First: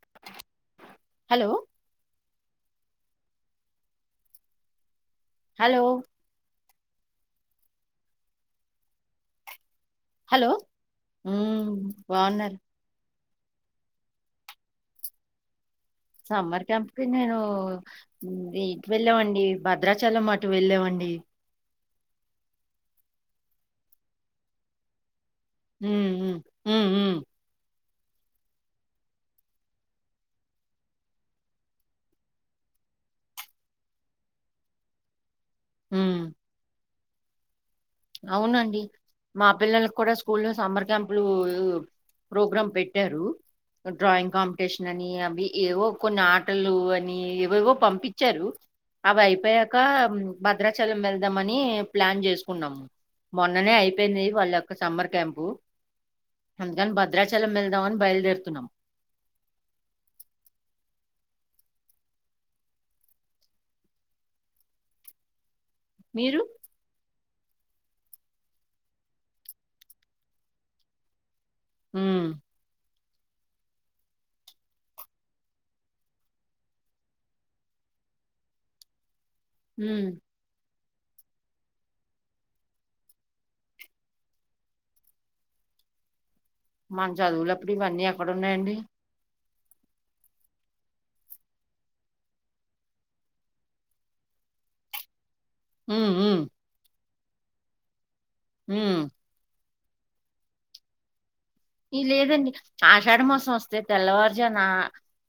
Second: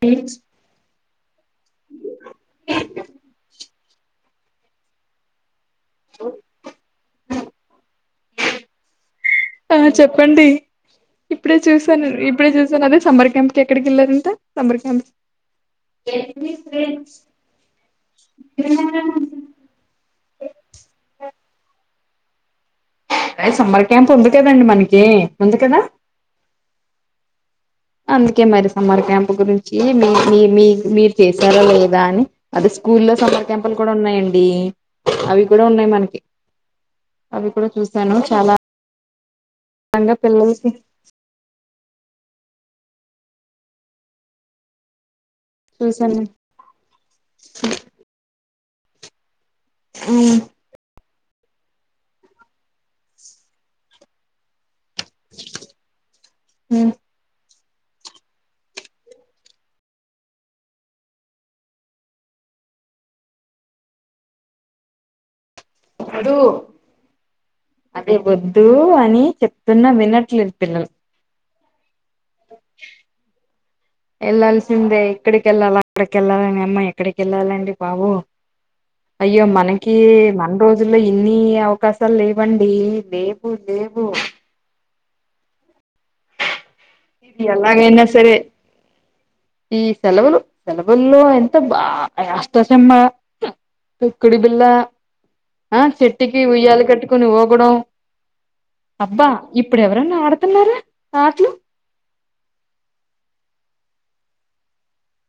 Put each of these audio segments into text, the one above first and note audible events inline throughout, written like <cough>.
ప్లిడ్స్ hello hello ఆ చెప్పండి hello ఇప్పుడే హ్మ్, చూసాను ఇప్పుడే బాగున్నారు చూసాను అదే సమ్మర్ క్యాంప్ ఎక్కడికి ఎళ్లారంటా సమ్మర్ క్యాంప్ సమ్మర్ క్యాంప్ కి నేను ఇటు ఎళ్ళామండి భద్రాచలం అటు ఎళ్ళామండి డి అ సమ్మర్ క్యాంప్ ఉంది కదండి మనకి ఉంది కదా ఉమ్ ఉ అందుకే మరి సమ్మర్ క్యాంప్ గురించి మీ మీ మీ మీరు చేసారా లేదా అని అది స్కూలో సమ్మర్ క్యాంపులు గూడా ఉన్నాయండి అవి గూడా ఉన్నాయి హ్మ్. మనకి అవి గూడా చూస్ అవునండి మా పిల్లలకు ఆనందంగా గూడా స్కూల్ లో పిల్లలకి సమ్మర్ క్యాంపులు ప్రోగ్రామ్ పెట్టారు డ్రాయింగ్ కాంపిటీషన్ అని ఏవో కొన్ని చూసాను ఆటలు అని ఏవేవో పంపించారు అవి అపోయాక భద్రాచలం వెళ్దాంమని ప్లాన్ చేసుకున్నాము మొన్ననే అయిపోయింది వాళ్ళ యొక్క సమ్మర్ క్యాంపు అందుకని భద్రాచలం వెళదామని బయలుదేరుతున్నా కాదు మీరు అదే వద్దు అని చెప్తున్నా విన్నట్లేదు పిల్లలు ఉమ్ <inaudible> వెళ్ళాల్సిందే ఇక్కడికిఎళ్ళాలి అక్కడికిఎళ్ళాలని నీ అమ్మా ఎక్కడికి ఎళ్ళాలండి బాబు అయ్యో మనకి మన రోజు రోజుల్లో ఇన్ని అవకాశాలు లేవండి లేవు లేవు <inaudible> మన ఇది చదువులప్పుడు ఇవన్నీ ఎలాగైనా ఎక్కడ సరే ఉన్నాయండి ఈ సెలవులు సెలవుల్లో ఎంత బాగ అష్టాచమ్మా తొక్కుడు బిళ్ళ ఆ మ్మ్ చేట్టికి మ్మ్ ఉయ్యాల కట్టుకుని వూగడం మ్మ్ అబ్బా ఇప్ ఇప్పుడు ఎవరన్నా ఆడుతున్నారా ఆట్లు ఈ లేదండి ఆషాఢమాసం వస్తే తెల్లవారుజానా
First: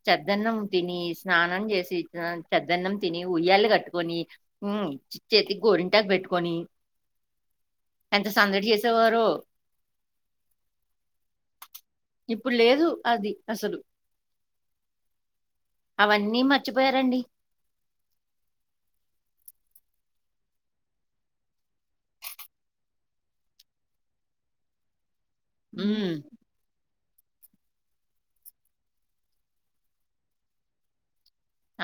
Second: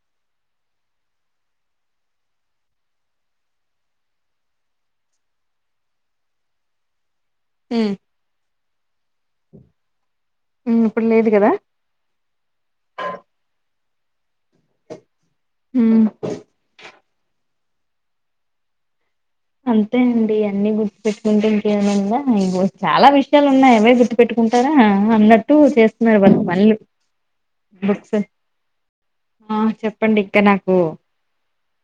చెద్దన్నం తిని స్నానం చేసి చెద్దన్నం తిని ఉయ్యాల కట్టుకొని మ్ చేతికి గోరింటాకి పెట్టుకొని <inaudible> ఉమ్, ఎంత సందడి చేసేవారో ఉమ్, ఇప్పుడు లేదు కదా ఇప్పుడు లేదు అది అసలు ఉమ్, అవన్నీ మర్చిపోయారండి అంతే అండి అన్ని గుర్తుపెట్టుకుంటే ఇంకేమైన్నా ఉందా ఇంగో చాలా విషయాలు ఉన్నాయ అవే గుర్తు పెట్టుకుంట ఉంటారా అ అన్నట్టు మ్మ్ చేస్తున్నారు వాళ్ళు పనులు బుక్స్ ఆ చెప్పండి ఇంకా నాకు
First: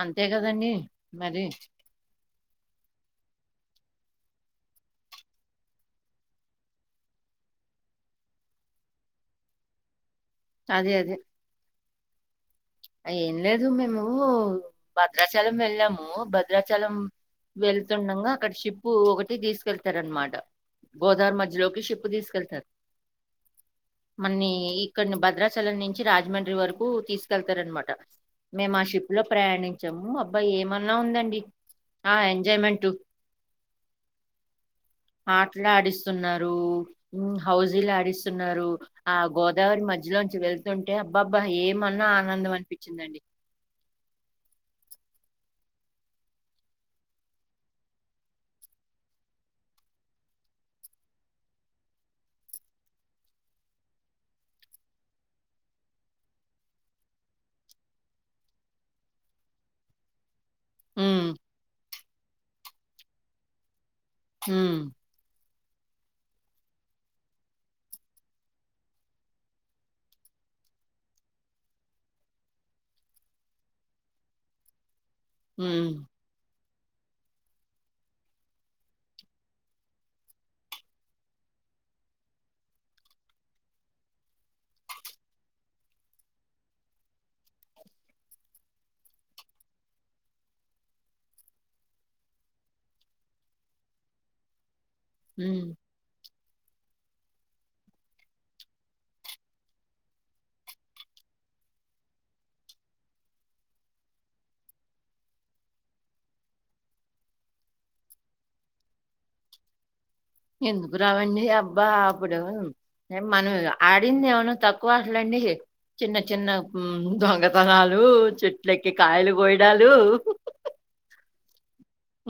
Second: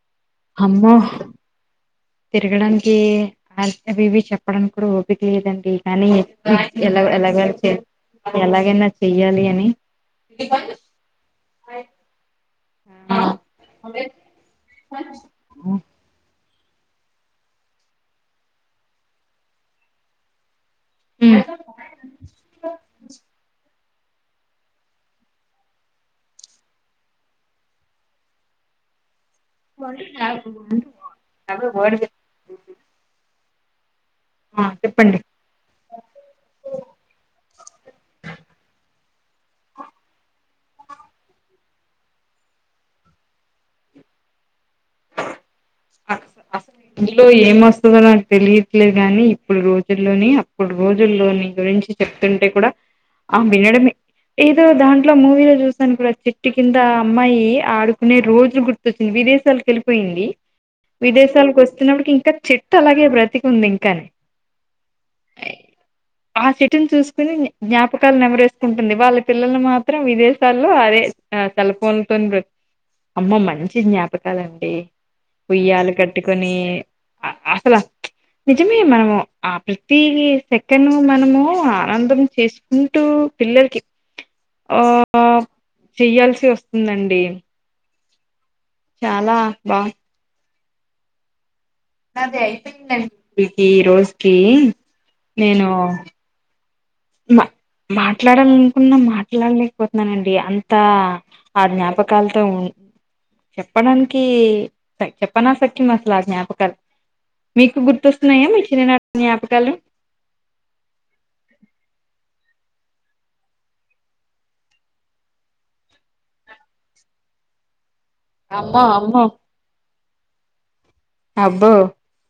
అంతే గదండి అమ్మో మరి తిరగడానికి అవి ఇవి చెప్పడానికి కూడా ఓపిక లేదండి కానీ ఎలా అలాగారు చే ఎలాగైనా చెయ్యాలి అని అదే అదే ఏం హ్మ్. లేదు మేము భద్రాచలం ఎళ్ళాము భద భద్రాచలం వెళ్తుండంగా అక్కడ షిప్పు ఒకటి తీసుకెళ్తారు అనమాట గోదావరి మధ్యలోకి షిప్పు తీసుకెళ్తారు అన్ని ఇక్కడి భద్రాచలం నుంచి రాజమండ్రి వరకు తీసుకెళ్త అనమాట మేము ఆ షిప్ లో ప్రయాణించాము అబ్బా ఏమన్నా ఉందండి ఆ ఎంజాయ్మెంట్ ఆ చెప్పండి ఆట్లు ఆడిస్తున్నారు హౌజీలు ఆడిస్తున్నారు ఆ గోదావరి మధ్యలోంచి వెళ్తుంటే అబ్బా అబ్బా ఏమన్నా ఆనందం అనిపించిందండి <inaudible> <inaudible> ఎంవస్తుందో నాకు తెలియట్లేదు గాని ఇప్పుడు రోజుల్లోని అప్పుడు రోజుల్లో నీ గురించి చెప్తుంటే కూడా ఆ వినడమే ఏదో దాంట్లో మూవీలో చూసాను కూడా చెట్టు కింద ఆ అమ్మాయి ఆడుకునే రోజులు గుర్తొచ్చినం విదేశాలకు వెళ్ళిపోయింది ఉమ్ విదేశాలకు వస్తున్నప్పటికి ఇంకా చెట్టు అలాగే బ్రతికి ఉంది ఇంకానే ఉమ్ ఆ చెట్టుని చూసుకుని జ్ఞాపకాలు నెవరేసుకుంటుంది వాళ్ళ పిల్లలు మాత్రం విదేశాల్లో అదే సెల్లు ఫోన్లతోనీ అమ్మ మంచి జ్ఞాపకాలండి ఉమ్ ఉయ్యాలు కట్టుకొని అసల నిజమే మనము ఆ ప్రతి సెకండ్ మనము ఆనందం చేసుకుంటూ పిల్లలకి ఆ చెయ్యాల్సి వస్తుందండి చాలా బా నాది అయిపోయిందండి ఈ రోజుకి ఉమ్ నేను మ మాట్లాడాలనుకున్నా మాట్లాడలేకపోతున్నానండి అంతా ఆ జ్ఞాపకాలతో ఉ చెప్పడానికి చెప్పన సఖ్యం అసలు ఆ జ్ఞాపకాలు మీకు గుర్తొస్తున్నాయా మీ చిన్ననాటి జ్ఞాపకాలు ఎందుకు రావండి అబ్బా అప్పుడు మనం ఆడింది ఏమనా తక్కువ ఆట్లండి చిన్న చిన్న దొంగతనాలు చెట్లు అమ్మో ఎక్కి అమ్మో కాయలు కోయడాలు అబ్బో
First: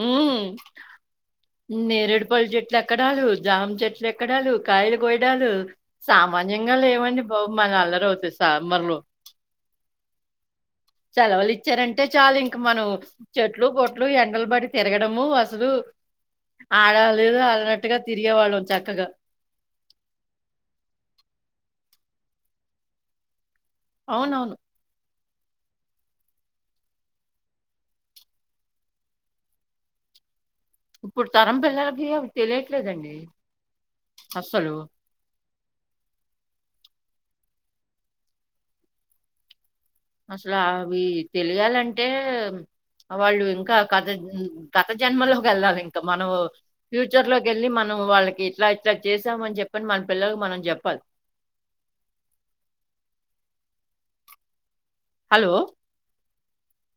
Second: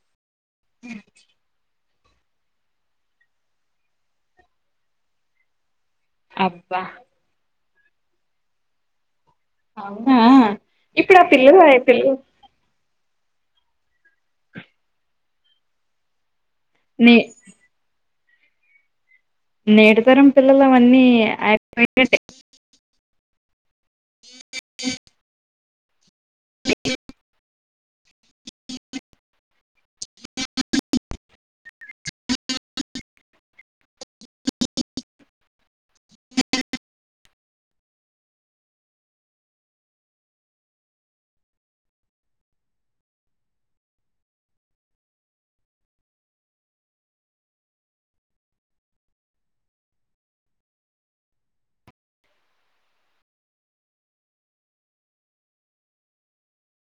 ఉమ్ నేరడుపళ్ళ చెట్లు ఎక్కడాలు జామ చెట్లు ఎక్కడాలు కాయలు కోయడాలు సామాన్యంగా అబ్బా లేవండి బాబు మన అల్లరవుతే సమ్మర్లో అవునా ఇప్పుడు ఆ సెలవులు పిల్లలు ఆ ఇచ్చారంటే పిల్లలు చాలు ఇంక మనం చెట్లు గుట్టు ఎండలు బడి తిరగడము అసలు నే ఆడాలదు అనట్టుగా తిరిగేవాళ్ళం చక్కగా నేటితరం పిల్లలు అవన్నీ <inaudible> అవునవును అ ఇప్పుడు తరం పిల్లలకి అవి తెలియట్లేదండి అస్సలు అసలు అవి తెలియాలంటే వాళ్ళు ఇంకా గత గత జన్మ లోకి వెళ్ళాలి ఇంకా మనం ఫ్యూచర్ లోకేళ్ళి మనం వాళ్ళకి ఇట్లా ఇట్లా చేసామని చెప్పని మన పిల్లలకి మనం చెప్పాలి హలో